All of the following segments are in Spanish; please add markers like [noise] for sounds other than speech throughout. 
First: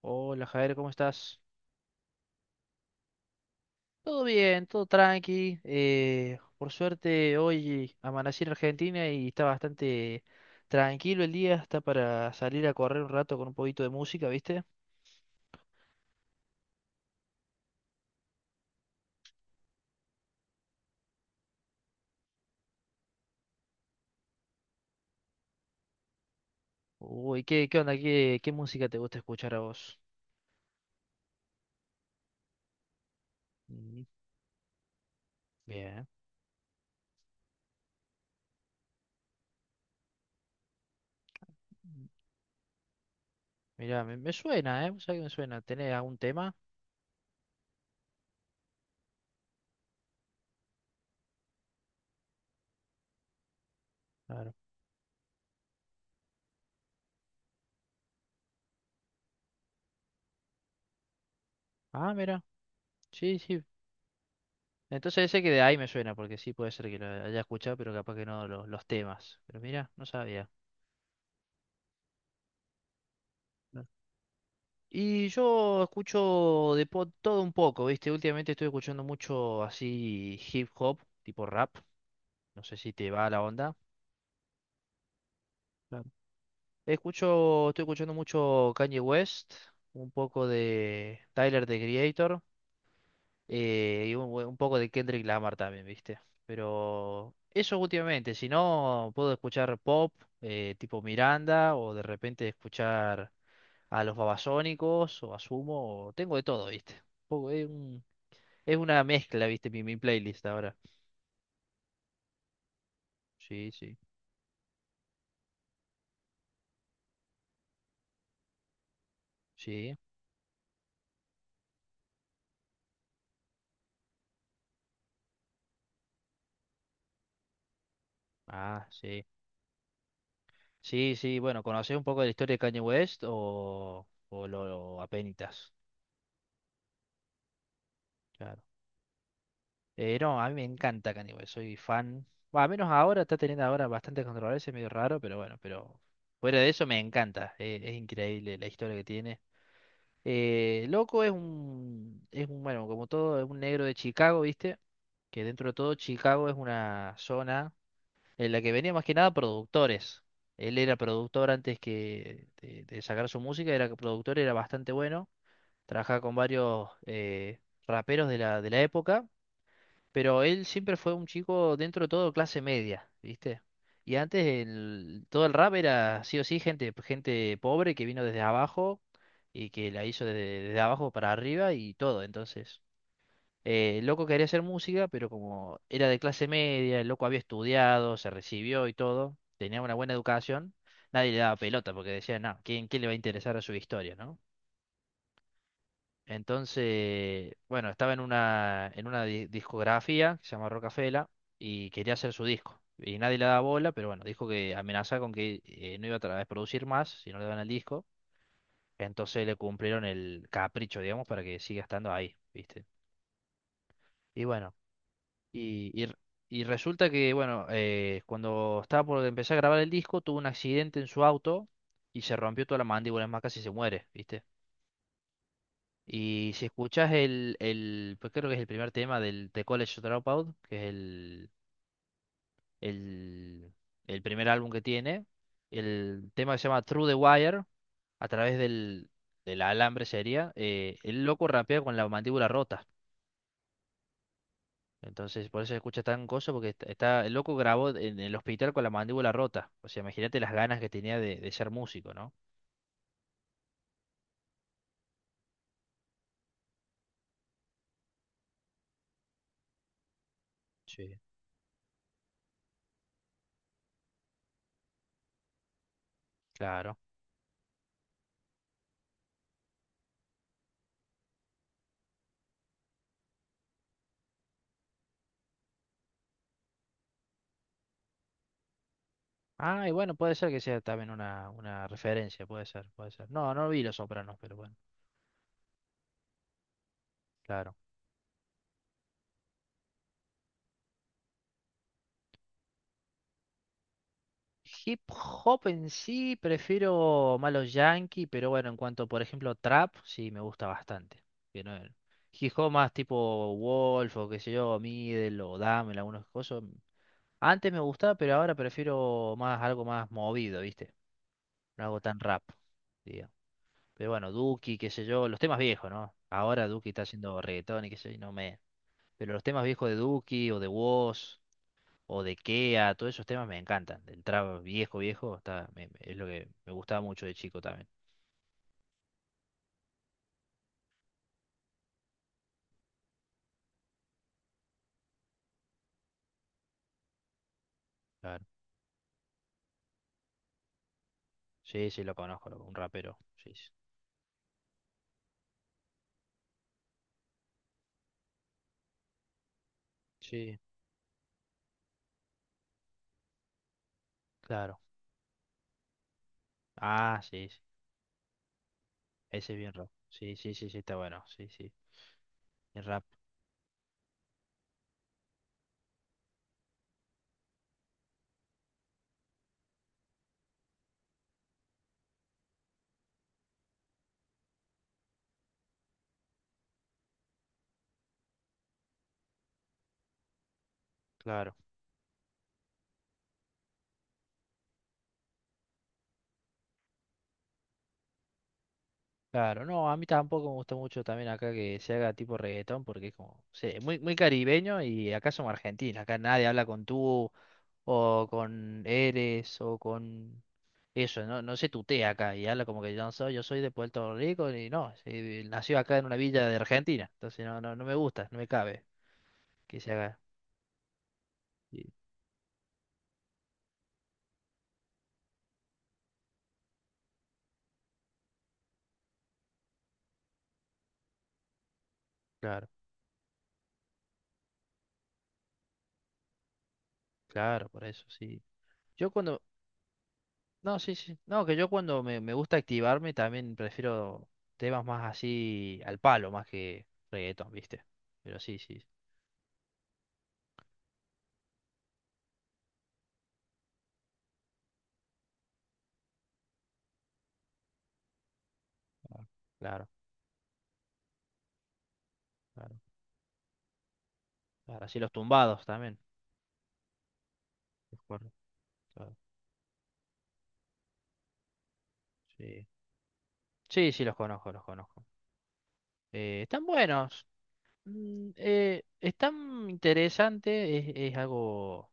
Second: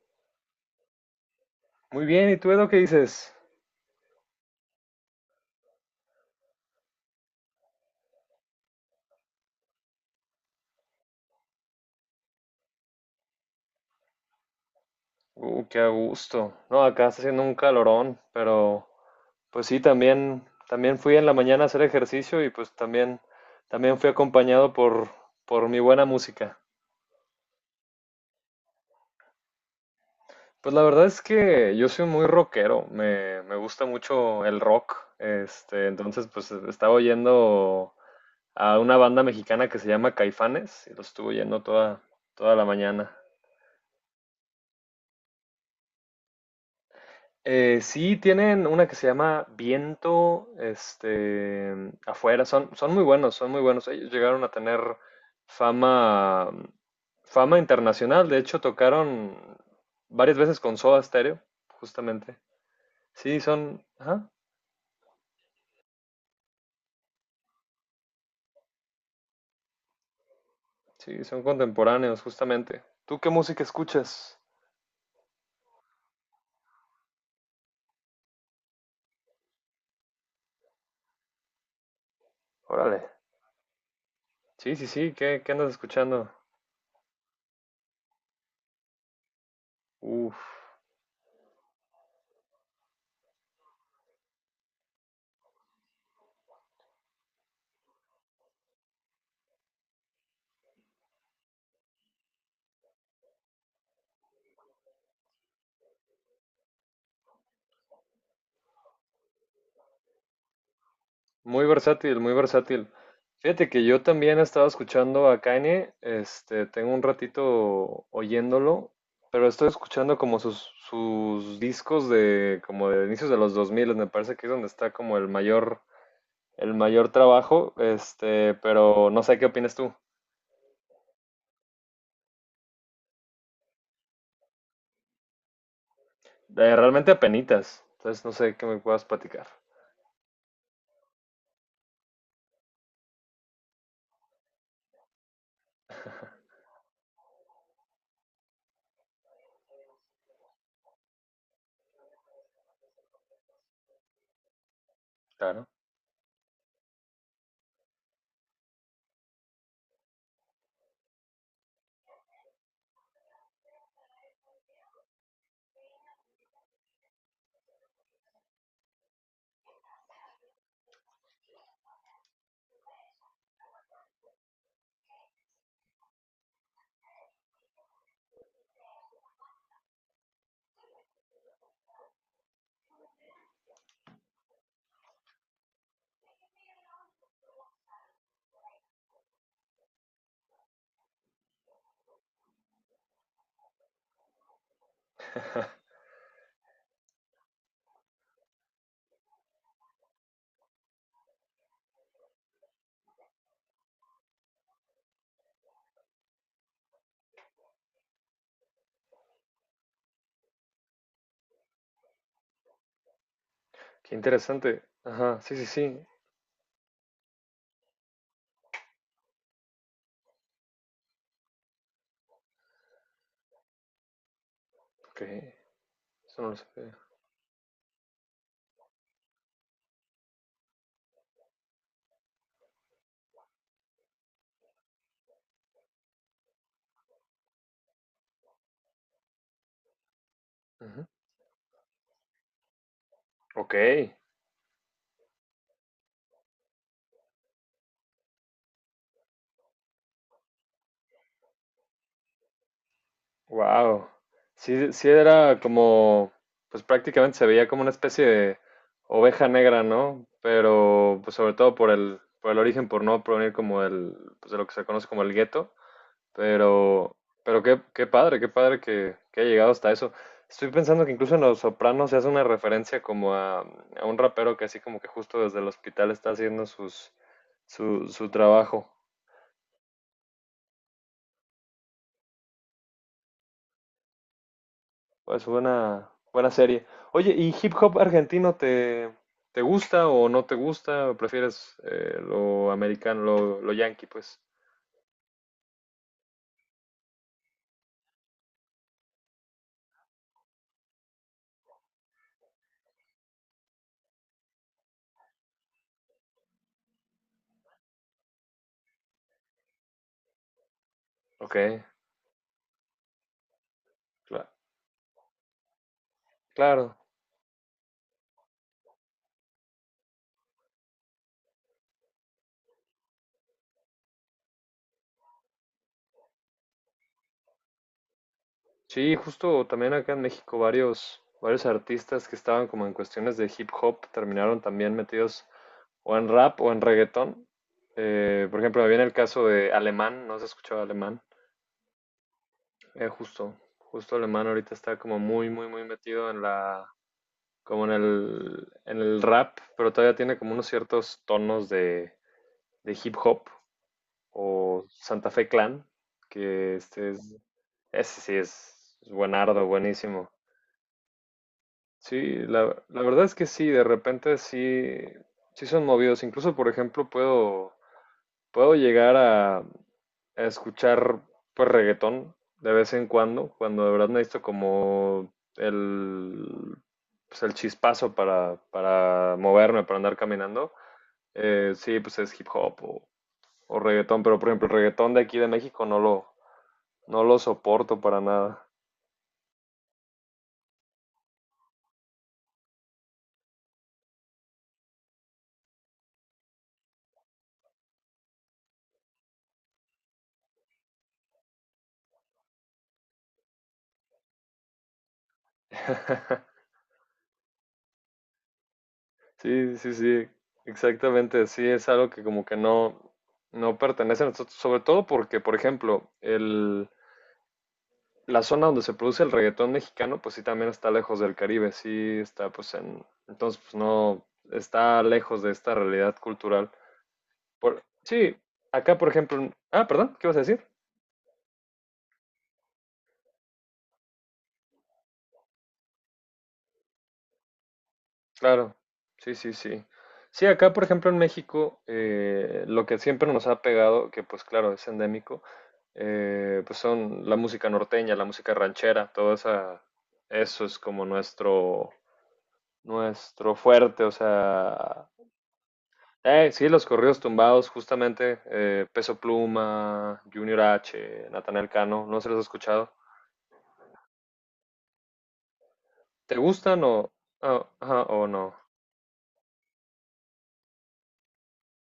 Hola Javier, ¿cómo estás? Muy bien, ¿y tú, Edo, qué dices? Todo bien, todo tranqui. Por suerte hoy amanecí en Argentina y está bastante tranquilo el día, está para salir a correr un rato con un poquito de música, ¿viste? Qué a gusto. No, acá está haciendo un calorón, pero pues sí, también fui en la mañana a hacer ejercicio y pues también fui acompañado por mi buena música. Uy, ¿qué onda? ¿Qué música te gusta escuchar a vos? Pues la verdad es que yo soy muy rockero, me gusta Mm, mucho el rock, este, Bien. entonces pues estaba oyendo a una banda mexicana que se llama Caifanes y lo estuve oyendo toda la mañana. Mira, me suena, ¿eh? ¿Sabes que me suena? ¿Tenés algún tema? Sí, tienen una que se llama Viento, este, afuera, son muy buenos, son muy buenos. Ellos llegaron a Claro. tener fama, fama internacional, de hecho tocaron varias veces con Soda Stereo, Ah, justamente. mira. Sí, Sí, sí. son, ajá, Entonces ese que de ahí me suena, porque sí puede ser que lo haya escuchado, pero capaz que no los temas. Pero mira, no sabía. sí, son contemporáneos, justamente. ¿Tú qué música escuchas? Y yo escucho de todo un poco, ¿viste? Últimamente estoy escuchando mucho así hip hop, tipo rap. No sé si Órale. te va la onda. Sí, sí, sí, ¿qué andas Claro. escuchando? Estoy escuchando mucho Kanye West, un Uf. poco de Tyler, the Creator, y un poco de Kendrick Lamar también, ¿viste? Pero eso últimamente, si no, puedo escuchar pop, tipo Miranda, o de repente escuchar a los Babasónicos, o a Sumo, o tengo de todo, ¿viste? Un poco, es una mezcla, viste, mi playlist ahora. Muy versátil, muy versátil. Fíjate Sí, que sí, yo también he estado escuchando a Kanye, este, tengo un ratito oyéndolo, pero estoy sí. escuchando como sus discos de como de inicios de los 2000 me parece que es donde está como el mayor trabajo, este, Ah, pero no sí. sé qué opinas tú. Sí, sí, bueno, ¿conocés un poco de la historia de Kanye West o lo apenitas? Realmente apenitas, entonces no sé Claro. qué me puedas platicar. No, a mí me encanta Kanye West, soy fan. Bueno, al menos ahora, está teniendo ahora bastante controversia, medio raro, pero bueno, pero fuera de eso me encanta. Es increíble la historia que tiene. Loco bueno, como todo, es un negro de Chicago, ¿viste? Que Claro. dentro de todo Chicago es una zona en la que venía más que nada productores. Él era productor antes que de sacar su música, era productor, era bastante bueno, trabajaba con varios raperos de la época, pero él siempre fue un chico dentro de todo clase media, ¿viste? Y antes todo el rap era sí o sí gente pobre que vino desde abajo y que la hizo desde abajo para arriba y todo, entonces. El loco quería hacer música, pero como era de clase media, el loco había estudiado, se recibió y todo, tenía una buena educación, nadie le daba pelota porque decía, no, ¿quién le va a interesar a su historia, no? Entonces, bueno, estaba en una discografía que se llama Rocafela y quería hacer su disco. Y nadie le daba bola, pero bueno, dijo que amenazaba con que no iba a a producir más si no le daban el disco. Entonces le cumplieron el capricho, digamos, para que siga estando ahí, ¿viste? Qué Y bueno. interesante. Ajá, sí, sí, Y, sí. y r- y resulta que, bueno, cuando estaba por empezar a grabar el disco, tuvo un accidente en su auto y se rompió toda la mandíbula, es más, casi se muere, ¿viste? Ok, eso no Y lo si sabía. escuchás pues creo que es el primer tema del The College Dropout, que es el, el primer álbum que tiene, el tema que se llama Through the Wire, a través del alambre sería, Ujú. el loco rapea con la mandíbula rota. Ok. Entonces, por eso se escucha tan gozo, porque está, el loco grabó en el hospital con la mandíbula rota. O sea, imagínate las ganas que tenía de ser músico, ¿no? Wow. Sí, sí era como, pues prácticamente se veía como una especie de oveja negra, ¿no? Sí. Pero pues sobre todo por el origen, por no provenir como el, pues de lo que se conoce como el gueto. Claro. Pero, pero qué, qué padre, que haya llegado hasta eso. Estoy pensando que incluso en Los Sopranos se hace una referencia como a un rapero que así como que justo desde el hospital está haciendo su trabajo. Ah, y bueno, puede ser que sea también una referencia, puede ser, puede ser. No, no vi Los Sopranos, pero bueno, Pues buena, buena serie. Oye, ¿y hip claro. hop argentino te, te gusta o no te gusta? ¿O prefieres lo americano, lo yankee, pues? Hip hop en sí, prefiero más los yankee, pero bueno, en cuanto, por ejemplo, trap, sí me gusta bastante. Que no- Hip hop más tipo Wolf o qué sé yo, Middle o Damel, algunos cosas. Antes me gustaba, pero ahora prefiero más algo más movido, ¿viste? Ok, No hago tan rap, digo. Pero bueno, cla- Duki, qué sé yo, los temas viejos, ¿no? Ahora Duki claro. está haciendo reggaetón y qué sé yo, y no me... Pero los temas viejos de Duki o de Wos o de Kea, todos esos temas me encantan. El trap viejo, viejo, es lo que me gustaba mucho de chico también. Sí, justo también acá en México varios artistas que estaban como en cuestiones de hip hop terminaron también metidos o en rap o en reggaetón. Claro. Por ejemplo, me viene el caso de Alemán, no se escuchaba Alemán. Sí, sí, lo conozco, loco, un Eh, rapero. Sí, justo, sí. justo Alemán ahorita está como muy metido en la como en el rap, pero todavía tiene como Sí, unos ciertos tonos de hip hop claro. o Santa Fe Clan, que este Ah, es, sí, sí. ese sí es, Ese es buenardo, bien rap. buenísimo. Sí, sí, sí, sí, está bueno. Sí, sí. Sí, Bien la rap, verdad es que sí, de repente sí, sí son movidos. Incluso, por ejemplo, Puedo llegar a escuchar pues reggaetón de vez en cuando, cuando de verdad necesito como el, pues, el chispazo para moverme, para andar caminando. claro. Sí, pues es hip hop o reggaetón, pero por ejemplo, el reggaetón de aquí de México no lo soporto para nada. Claro, no, a mí tampoco me gusta mucho también acá que se haga tipo reggaetón porque es como, sí, muy, muy caribeño y acá somos argentinos, acá nadie habla con tú o con eres o con eso, no, no se tutea acá y habla como que yo no soy, yo soy de Puerto Rico y no, sí, nació acá en una villa de [laughs] Argentina, entonces no, no, no me gusta, no me cabe Sí, que se sí, haga. sí, exactamente, sí, es y- algo que como que no, no pertenece a nosotros, sobre todo porque, por ejemplo, el, la zona donde se produce el reggaetón mexicano, pues sí también está lejos del Caribe, sí está claro, pues en, entonces pues no, está lejos de esta realidad cultural. claro, Por, por eso sí, sí. acá por Yo ejemplo, cuando, ah, perdón, ¿qué ibas a decir? No, sí, sí. No, que yo cuando me gusta activarme también prefiero temas más así al palo, más que reggaetón, ¿viste? Pero sí, Claro, sí. sí, sí, sí. Sí, acá por ejemplo en México, lo que siempre nos ha pegado, que pues claro, es endémico, pues son la música norteña, la música ranchera, Claro, todo esa, claro, eso es como claro. nuestro fuerte, o Claro, así sea, los tumbados también. Sí, los corridos tumbados, Me acuerdo, justamente, claro. Peso Pluma, Junior H, Natanael Cano, no se los he Sí. escuchado. Sí, sí, los conozco, los conozco. ¿Te Están gustan buenos. ah, ajá, o no? Están interesantes, es algo.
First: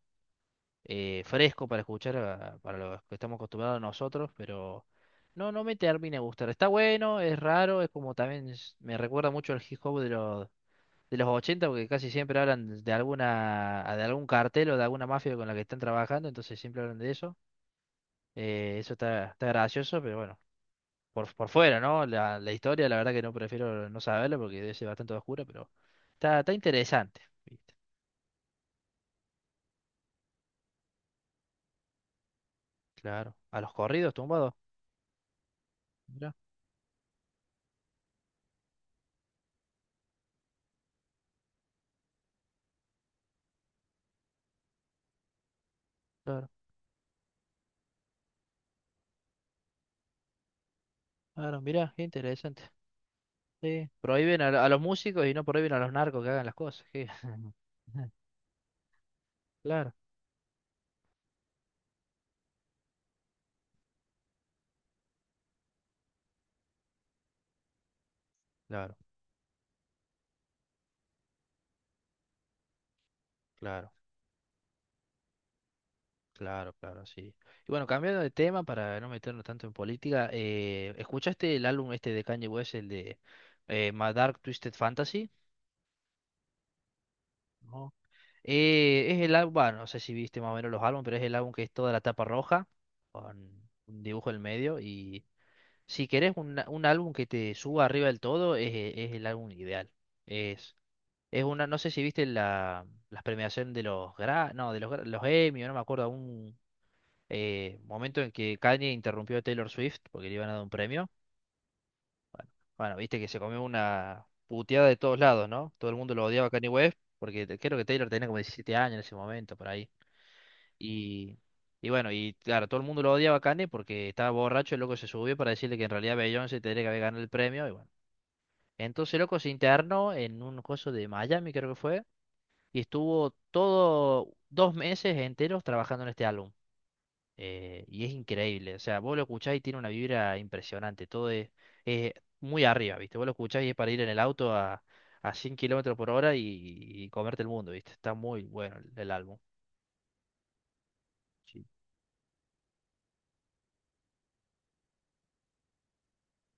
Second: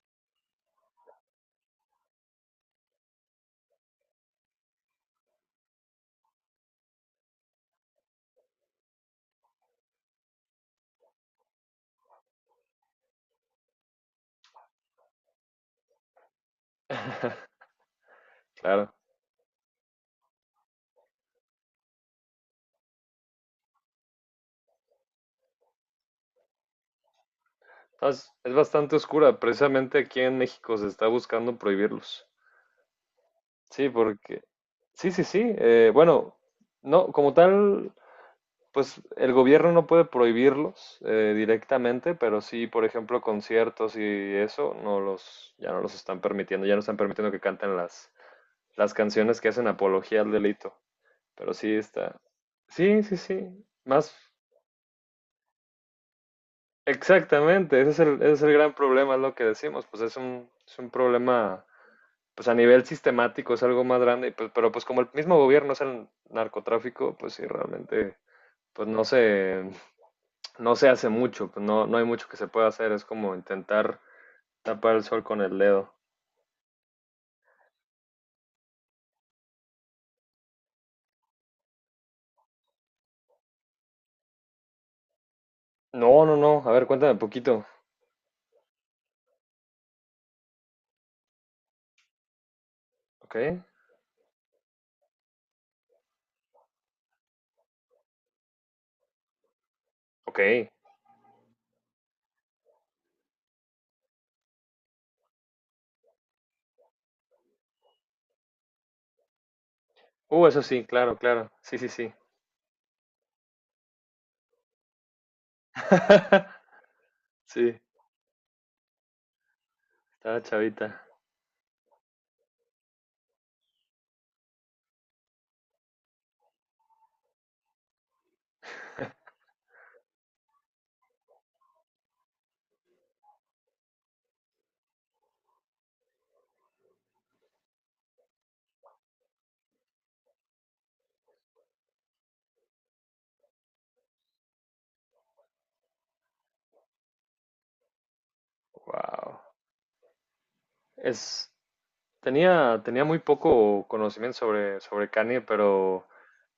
Fresco para escuchar para los que estamos acostumbrados nosotros, pero no, no me termina de gustar. Está bueno, es raro, es como también me recuerda mucho al hip hop de los 80 porque casi siempre hablan de de algún cartel o de alguna mafia con la que están trabajando, entonces siempre hablan de eso. [laughs] Eso Claro. está gracioso, pero bueno, por fuera, ¿no? La historia, la verdad que no prefiero no saberlo porque debe ser bastante oscura, pero está interesante, ¿viste? Entonces, es bastante oscura, precisamente aquí en México se está buscando prohibirlos. Claro. A los Sí, corridos porque... tumbados. Sí, sí, sí. Mirá, Bueno, no, como tal, pues el gobierno no puede prohibirlos directamente, pero sí, por ejemplo, conciertos y eso, ya no los están claro. permitiendo, ya no están permitiendo que canten las canciones que hacen apología al delito. Pero Claro, sí mirá, qué está. interesante. Sí, sí, sí. Sí, Más prohíben a los músicos y no prohíben a los narcos que hagan las cosas. ¿Qué? exactamente. [laughs] Ese es el gran problema, es lo que decimos. Claro, Es un problema, pues a nivel sistemático es algo más grande. Pero pues como el mismo gobierno es el narcotráfico, pues sí, realmente, pues claro, no se, no se hace mucho. Pues no, no hay mucho que se pueda hacer. Es como claro, intentar tapar el sol con el dedo. claro, claro, sí. Y bueno, cambiando de tema para no meternos tanto en política, ¿escuchaste el álbum este de Kanye West, el de My Dark Twisted Fantasy? No, no, no. A ver, cuéntame un poquito. No. Es el álbum, bueno, no sé si viste más o menos los álbumes, pero es el álbum que es toda la tapa roja, con Ok, un dibujo en el medio, y si querés un álbum que te suba arriba del todo, es el álbum ideal. ok. Es una, no sé si viste las premiaciones de no, de los Emmy, no me acuerdo, un momento en que Kanye interrumpió a Taylor Swift porque le iban a dar Eso un sí, premio. claro, claro. Sí, sí, sí. Bueno, viste que se comió una puteada de todos lados, ¿no? Todo el mundo lo odiaba a [laughs] Kanye West porque creo Sí, que Taylor tenía como 17 años en ese momento, por ahí. estaba chavita. Y, y bueno, y claro, todo el mundo lo odiaba a Kanye porque estaba borracho, el loco se subió para decirle que en realidad Beyoncé tendría que haber ganado el premio y bueno. Entonces, el loco, se internó en un coso de Miami, creo que fue, y estuvo todo 2 meses enteros trabajando en este álbum. Y es increíble, o sea, vos lo escuchás y tiene una vibra impresionante, todo es muy arriba, ¿viste? Vos lo escuchás y es para ir en el auto a 100 km/h y comerte el mundo, ¿viste? Está muy bueno el álbum. Wow. Es, Sí, tenía, tenía muy poco conocimiento sobre Kanye, pero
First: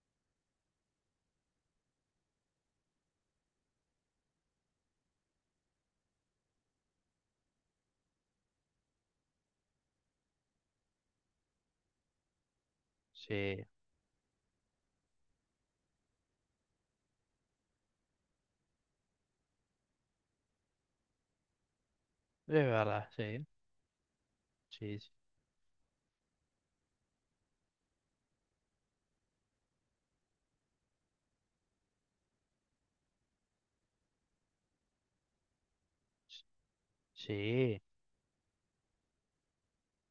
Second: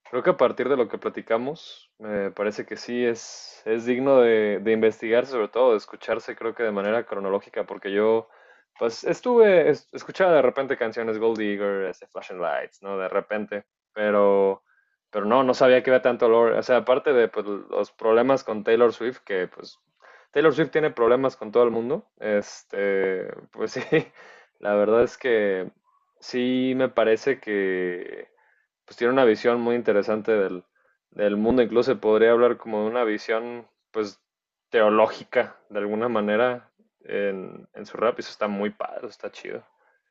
creo que a partir de lo que platicamos, me parece que sí es digno de investigarse, sobre todo de escucharse, creo que de manera cronológica, porque yo, pues, escuchaba de repente canciones Gold Digger, este, Flashing Lights, ¿no? De sí, repente, es pero, pero no, no sabía que había tanto olor. O sea, aparte de, pues, los problemas con Taylor Swift, que, pues, Taylor Swift tiene problemas con todo el mundo, verdad, este, sí, pues sí, [laughs] la sí, verdad sí, es que sí me parece que pues tiene una visión muy interesante del mundo, incluso se podría hablar como de una visión pues teológica de alguna manera sí, en su rap y eso está muy padre, eso está chido.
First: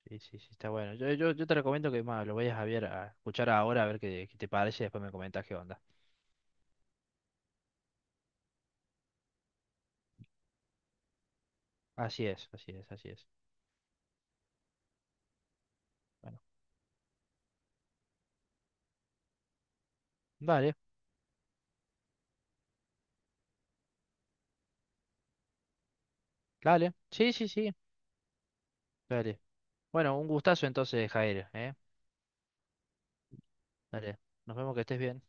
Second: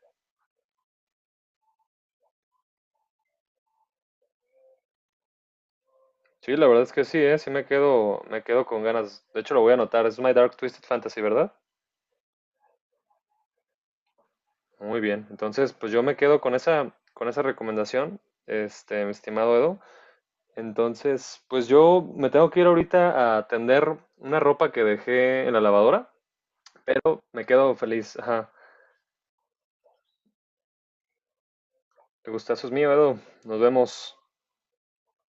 sí, sí, sí, está bueno. Yo te recomiendo que más lo vayas a escuchar ahora, a ver qué te parece, y después me comentas qué onda. Sí, la verdad es que sí, ¿eh? Sí me quedo con ganas. De hecho, lo voy a anotar. Es My Dark Twisted Fantasy, ¿verdad? Así es, así es, así es. Muy bien. Entonces, pues yo me Bueno, quedo con esa recomendación, este, mi estimado Edo. vale. Entonces, pues yo me tengo que ir ahorita a tender una ropa que dejé en la lavadora, Dale. pero Sí, me sí, quedo sí. feliz. Ajá. Dale. Bueno, un gustazo entonces, Jair, ¿eh? Te Gustazos mío, Edu. Nos vemos. Dale. Nos vemos que estés bien.